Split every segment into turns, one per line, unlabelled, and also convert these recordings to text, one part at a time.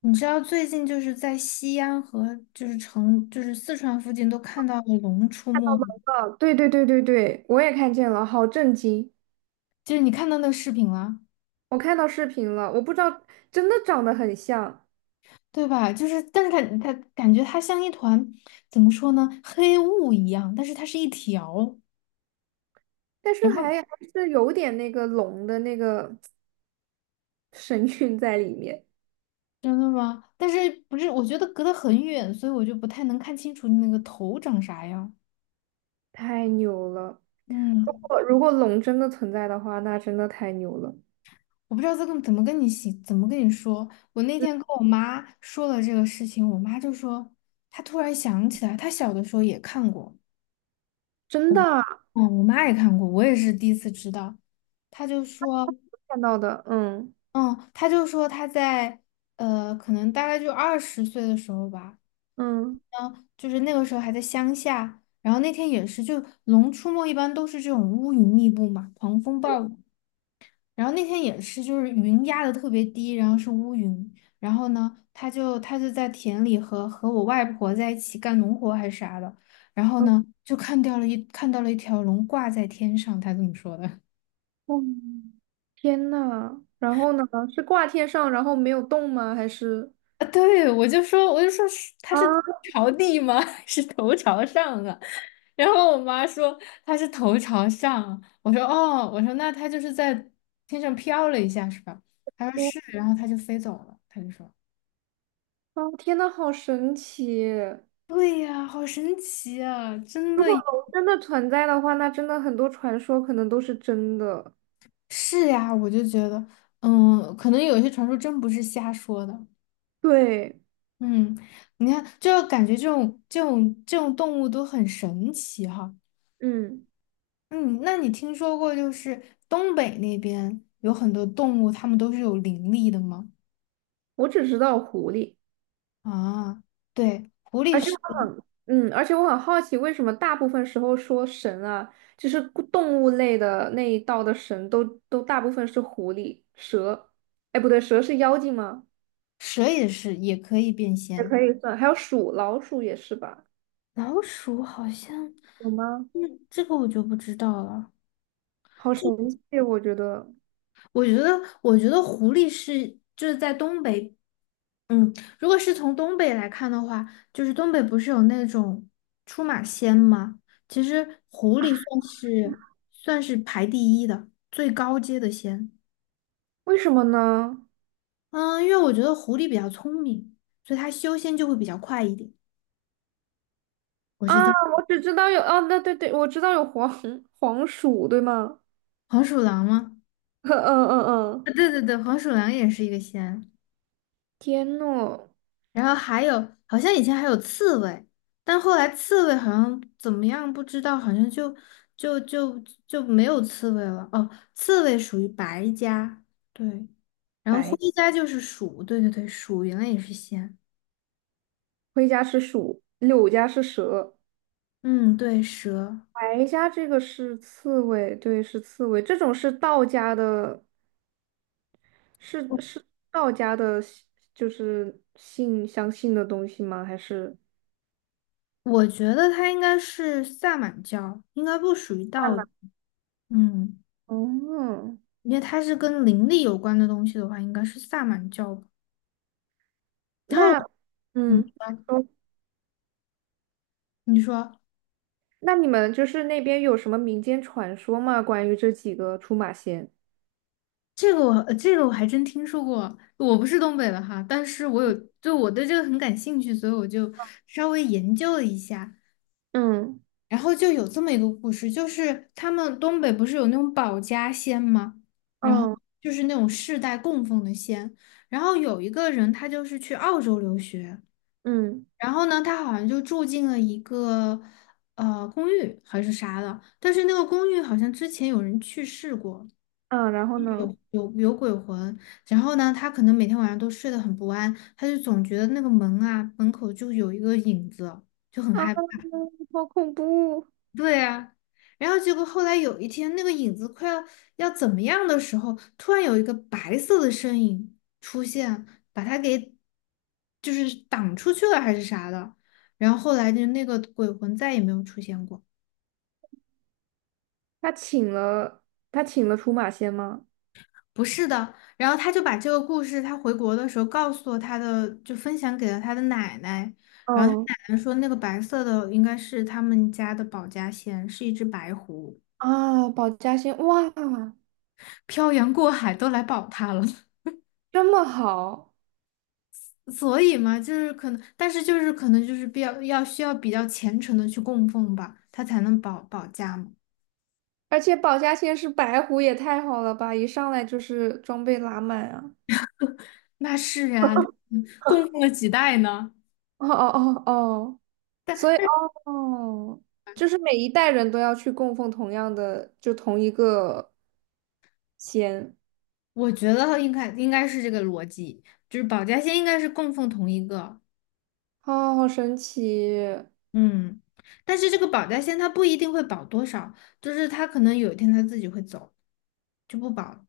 你知道最近就是在西安和就是成就是四川附近都看到了龙出没吗？
啊，对对对对对，我也看见了，好震惊！
就是你看到那个视频了，
我看到视频了，我不知道，真的长得很像，
对吧？就是但是它感觉它像一团，怎么说呢，黑雾一样，但是它是一条。
但是
然后，
还是有点那个龙的那个 神韵在里面，
真的吗？但是不是？我觉得隔得很远，所以我就不太能看清楚那个头长啥样。
太牛了！如
嗯。
果如果龙真的存在的话，那真的太牛了。
我不知道这个怎么跟你说。我那
嗯，
天跟我妈说了这个事情，我妈就说她突然想起来，她小的时候也看过。
真的啊，
嗯，我妈也看过，我也是第一次知道。她就说，
看到的，嗯
嗯，她就说她在，可能大概就二十岁的时候吧。
嗯
嗯，就是那个时候还在乡下，然后那天也是，就《龙出没》一般都是这种乌云密布嘛，狂风暴雨。然后那天也是，就是云压的特别低，然后是乌云。然后呢，她就在田里和我外婆在一起干农活还是啥的。然后
嗯，
呢，就看到了一看到了一条龙挂在天上，她这么说的。
哦，天呐，然后呢？是挂天上，然后没有动吗？还是
啊，对，我就说，是他是
啊？
朝地吗？是头朝上啊？然后我妈说他是头朝上，我说哦，我说那他就是在天上飘了一下是吧？她说
我
是，然后他就飞走了。他就说，
哦，天呐，好神奇！
对呀，好神奇啊，真
如
的。
果龙真的存在的话，那真的很多传说可能都是真的。
是呀，我就觉得，嗯，可能有些传说真不是瞎说的。
对，
嗯。你看，就感觉这种动物都很神奇哈。
嗯，
嗯。那你听说过就是东北那边有很多动物，它们都是有灵力的吗？
我只知道狐狸，
啊，对，狐狸
而且我
是，
很，嗯，而且我很好奇，为什么大部分时候说神啊，就是故动物类的那一道的神都，都大部分是狐狸、蛇，哎，不对，蛇是妖精吗？
蛇也是，也可以变
也
仙。
可以算，还有鼠、老鼠也是吧？
老鼠好像，
有吗？
嗯，这个我就不知道了。
好神奇，我觉得，
我觉得，我觉得狐狸是就是在东北，嗯，如果是从东北来看的话，就是东北不是有那种出马仙吗？其实狐狸算是排第一的，最高阶的仙。
为什么呢？
嗯，因为我觉得狐狸比较聪明，所以它修仙就会比较快一点。我是
啊，
这么，
我只知道有，啊，那对对，我知道有黄鼠，对吗？
黄鼠狼吗？
嗯嗯
啊，
嗯，
对对对，黄鼠狼也是一个仙。
天诺
然后还有，好像以前还有刺猬，但后来刺猬好像怎么样不知道，好像就就就没有刺猬了。哦，刺猬属于白家，对。然后
白
灰家就是鼠，对对对，鼠原来也是仙。
灰家是鼠，柳家是蛇。
嗯，对，蛇，
白家这个是刺猬，对，是刺猬。这种是道家的，
我
是道家的信，就是信相信的东西吗？还是？
我觉得它应该是萨满教，应该不属于
慢
道教。
慢
嗯。
哦，
因为它是跟灵力有关的东西的话，应该是萨满教吧。然后，
那
嗯，
嗯，哦，
你说，
那你们就是那边有什么民间传说吗？关于这几个出马仙？
这个我这个我还真听说过，我不是东北的哈，但是我有，就我对这个很感兴趣，所以我就稍微研究了一下。
嗯
然后就有这么一个故事，就是他们东北不是有那种保家仙吗？然后
嗯
就是那种世代供奉的仙。然后有一个人，他就是去澳洲留学。
嗯，
然后呢，他好像就住进了一个，公寓还是啥的，但是那个公寓好像之前有人去世过，
嗯，然后呢？
有鬼魂。然后呢，他可能每天晚上都睡得很不安，他就总觉得那个门啊门口就有一个影子，就很
啊，
害怕。
好恐怖！
对啊。然后结果后来有一天，那个影子要怎么样的时候，突然有一个白色的身影出现，把他给就是挡出去了还是啥的。然后后来就那个鬼魂再也没有出现过。
他请了他请了出马仙吗？
不是的，然后他就把这个故事，他回国的时候告诉了他的，就分享给了他的奶奶。然后他
嗯，
奶奶说，那个白色的应该是他们家的保家仙，是一只白狐，
啊，保家仙，哇，
漂洋过海都来保他了。
这么好！
所以嘛，就是可能，但是就是可能就是比较要需要比较虔诚的去供奉吧，他才能保家嘛。
而且保家仙是白狐，也太好了吧！一上来就是装备拉满啊！
那是啊，嗯，供奉了几代呢？
哦哦哦哦，所以哦，就是每一代人都要去供奉同样的，就同一个仙，
我觉得应该是这个逻辑，就是保家仙应该是供奉同一个，
哦，好神奇！
嗯，但是这个保家仙他不一定会保多少，就是他可能有一天他自己会走，就不保了。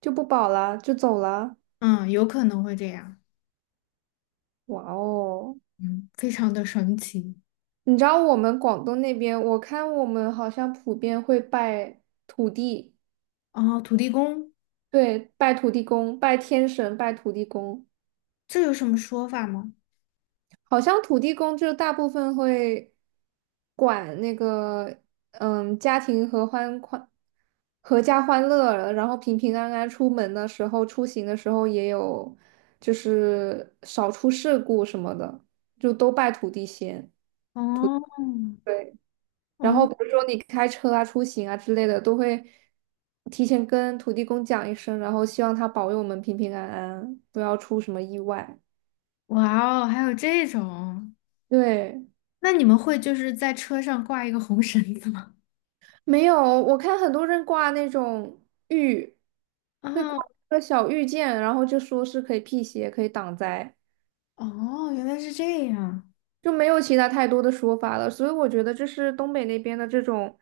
就不保了，就走了。
嗯，有可能会这样。
哇哦！
嗯，非常的神奇。
你知道我们广东那边，我看我们好像普遍会拜土地，
哦，土地公，
对，拜土地公，拜天神，拜土地公。
这有什么说法吗？
好像土地公就大部分会管那个，嗯，家庭合欢欢，阖家欢乐，然后平平安安出门的时候，出行的时候也有，就是少出事故什么的，就都拜土地仙。
哦。
对。然后
哦，
比如说你开车啊、出行啊之类的，都会提前跟土地公讲一声，然后希望他保佑我们平平安安，不要出什么意外。
哇哦，还有这种，
对，
那你们会就是在车上挂一个红绳子吗？
没有，我看很多人挂那种玉，会挂
啊，
一个小玉剑，然后就说是可以辟邪、可以挡灾，
哦，原来是这样。
就没有其他太多的说法了。所以我觉得这是东北那边的这种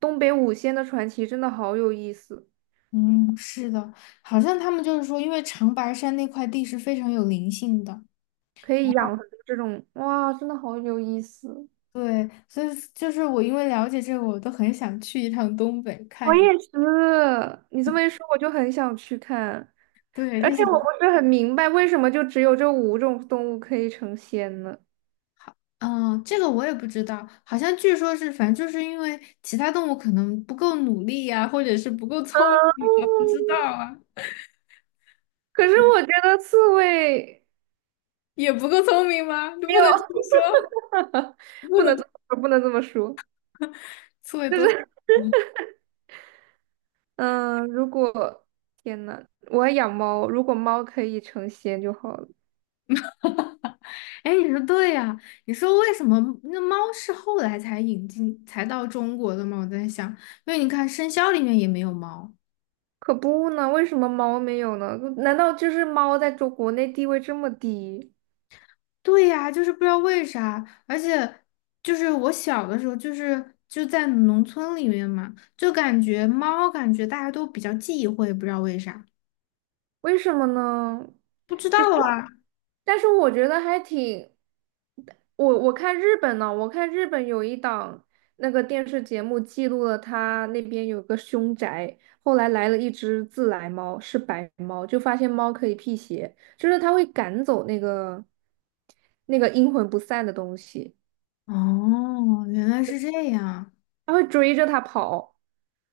东北五仙的传奇，真的好有意思，
嗯，是的，好像他们就是说，因为长白山那块地是非常有灵性的，
可以养成这种，哇，真的好有意思。
对，所以就是我因为了解这个，我都很想去一趟东北
我
看一。
也是，你这么一说，我就很想去看，
对，
而
就
且
想
我不是很明白为什么就只有这五种动物可以成仙呢？
嗯，这个我也不知道，好像据说是，反正就是因为其他动物可能不够努力呀、或者是不够聪，不知道啊。
可是我觉得刺猬
也不够聪明吗？就
没
不
有，
能这么 说。
不能这么说,不能这么说。
刺猬多，
嗯，如果天呐，我要养猫，如果猫可以成仙就好了。
哎，你说对呀、你说为什么那猫是后来才引进才到中国的吗？我在想，因为你看生肖里面也没有猫。
可不呢，为什么猫没有呢？难道就是猫在中国内地位这么低？
对呀、就是不知道为啥，而且就是我小的时候，就是就在农村里面嘛，就感觉猫，感觉大家都比较忌讳，不知道为啥。
为什么呢？
不知道
其实我，
啊。
但是我觉得还挺，我看日本呢，我看日本有一档那个电视节目记录了他那边有个凶宅，后来来了一只自来猫，是白猫，就发现猫可以辟邪，就是它会赶走那个阴魂不散的东西，
哦，原来是这样。
它会追着它跑。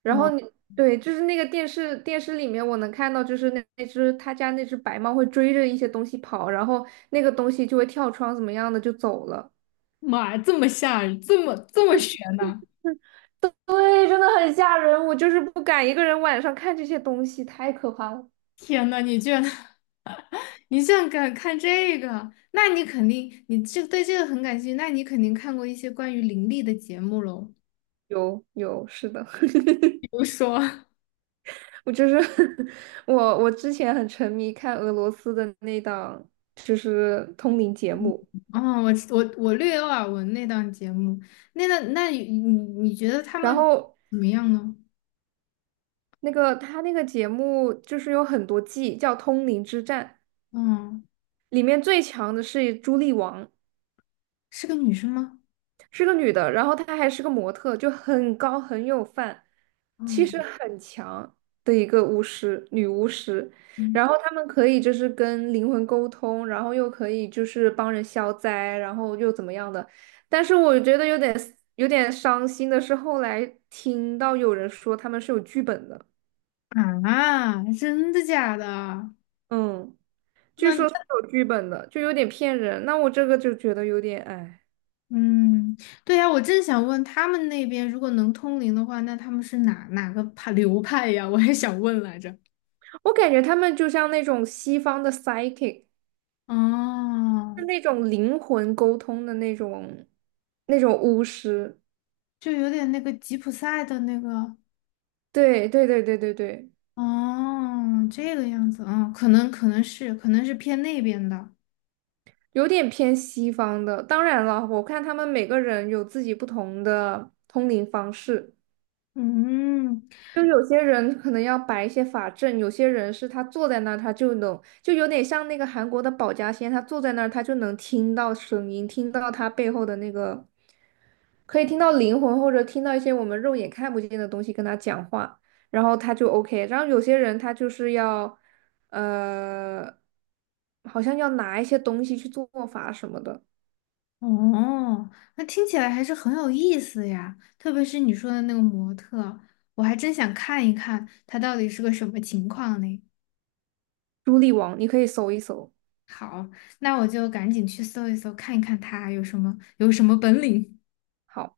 然后
哇，
你对，就是那个电视里面，我能看到，就是那只他家那只白猫会追着一些东西跑，然后那个东西就会跳窗怎么样的就走了。
妈呀，这么吓人，这么悬呐！
对，真的很吓人，我就是不敢一个人晚上看这些东西，太可怕了。
天呐，你居然 你竟然敢看这个？那你肯定，你这对这个很感兴趣，那你肯定看过一些关于灵力的节目喽。
有有，是的，
比如说，
我就是 我之前很沉迷看俄罗斯的那档就是通灵节目，
哦，我我略有耳闻那档节目。那档，那你你觉得他
然
们
后
怎么样呢？
那个他那个节目就是有很多季，叫《通灵之战》。
嗯，
里面最强的是朱莉王，
是个女生吗？
是个女的，然后她还是个模特，就很高很有范，气势
嗯
很强的一个巫师，女巫师。
嗯。
然后她们可以就是跟灵魂沟通，然后又可以就是帮人消灾，然后又怎么样的。但是我觉得有点有点伤心的是，后来听到有人说他们是有剧本的，
啊，真的假的？
嗯，据
那，
说是有剧本的，就有点骗人。那我这个就觉得有点哎。
嗯，对呀，我正想问他们那边如果能通灵的话，那他们是哪个派流派呀？我也想问来着。
我感觉他们就像那种西方的 psychic，
哦，
是那种灵魂沟通的那种巫师。
就有点那个吉普赛的那个，
对对对对对对，
哦，这个样子。嗯，可能是可能是偏那边的。
有点偏西方的。当然了，我看他们每个人有自己不同的通灵方式。
嗯，
就有些人可能要摆一些法阵，有些人是他坐在那儿，他就能，就有点像那个韩国的保家仙，他坐在那儿，他就能听到声音，听到他背后的那个，可以听到灵魂或者听到一些我们肉眼看不见的东西跟他讲话，然后他就 OK。然后有些人他就是要，呃，好像要拿一些东西去做法什么的。
哦，那听起来还是很有意思呀，特别是你说的那个模特，我还真想看一看他到底是个什么情况呢。
朱莉王，你可以搜一搜。
好，那我就赶紧去搜一搜，看一看他有什么本领。
好。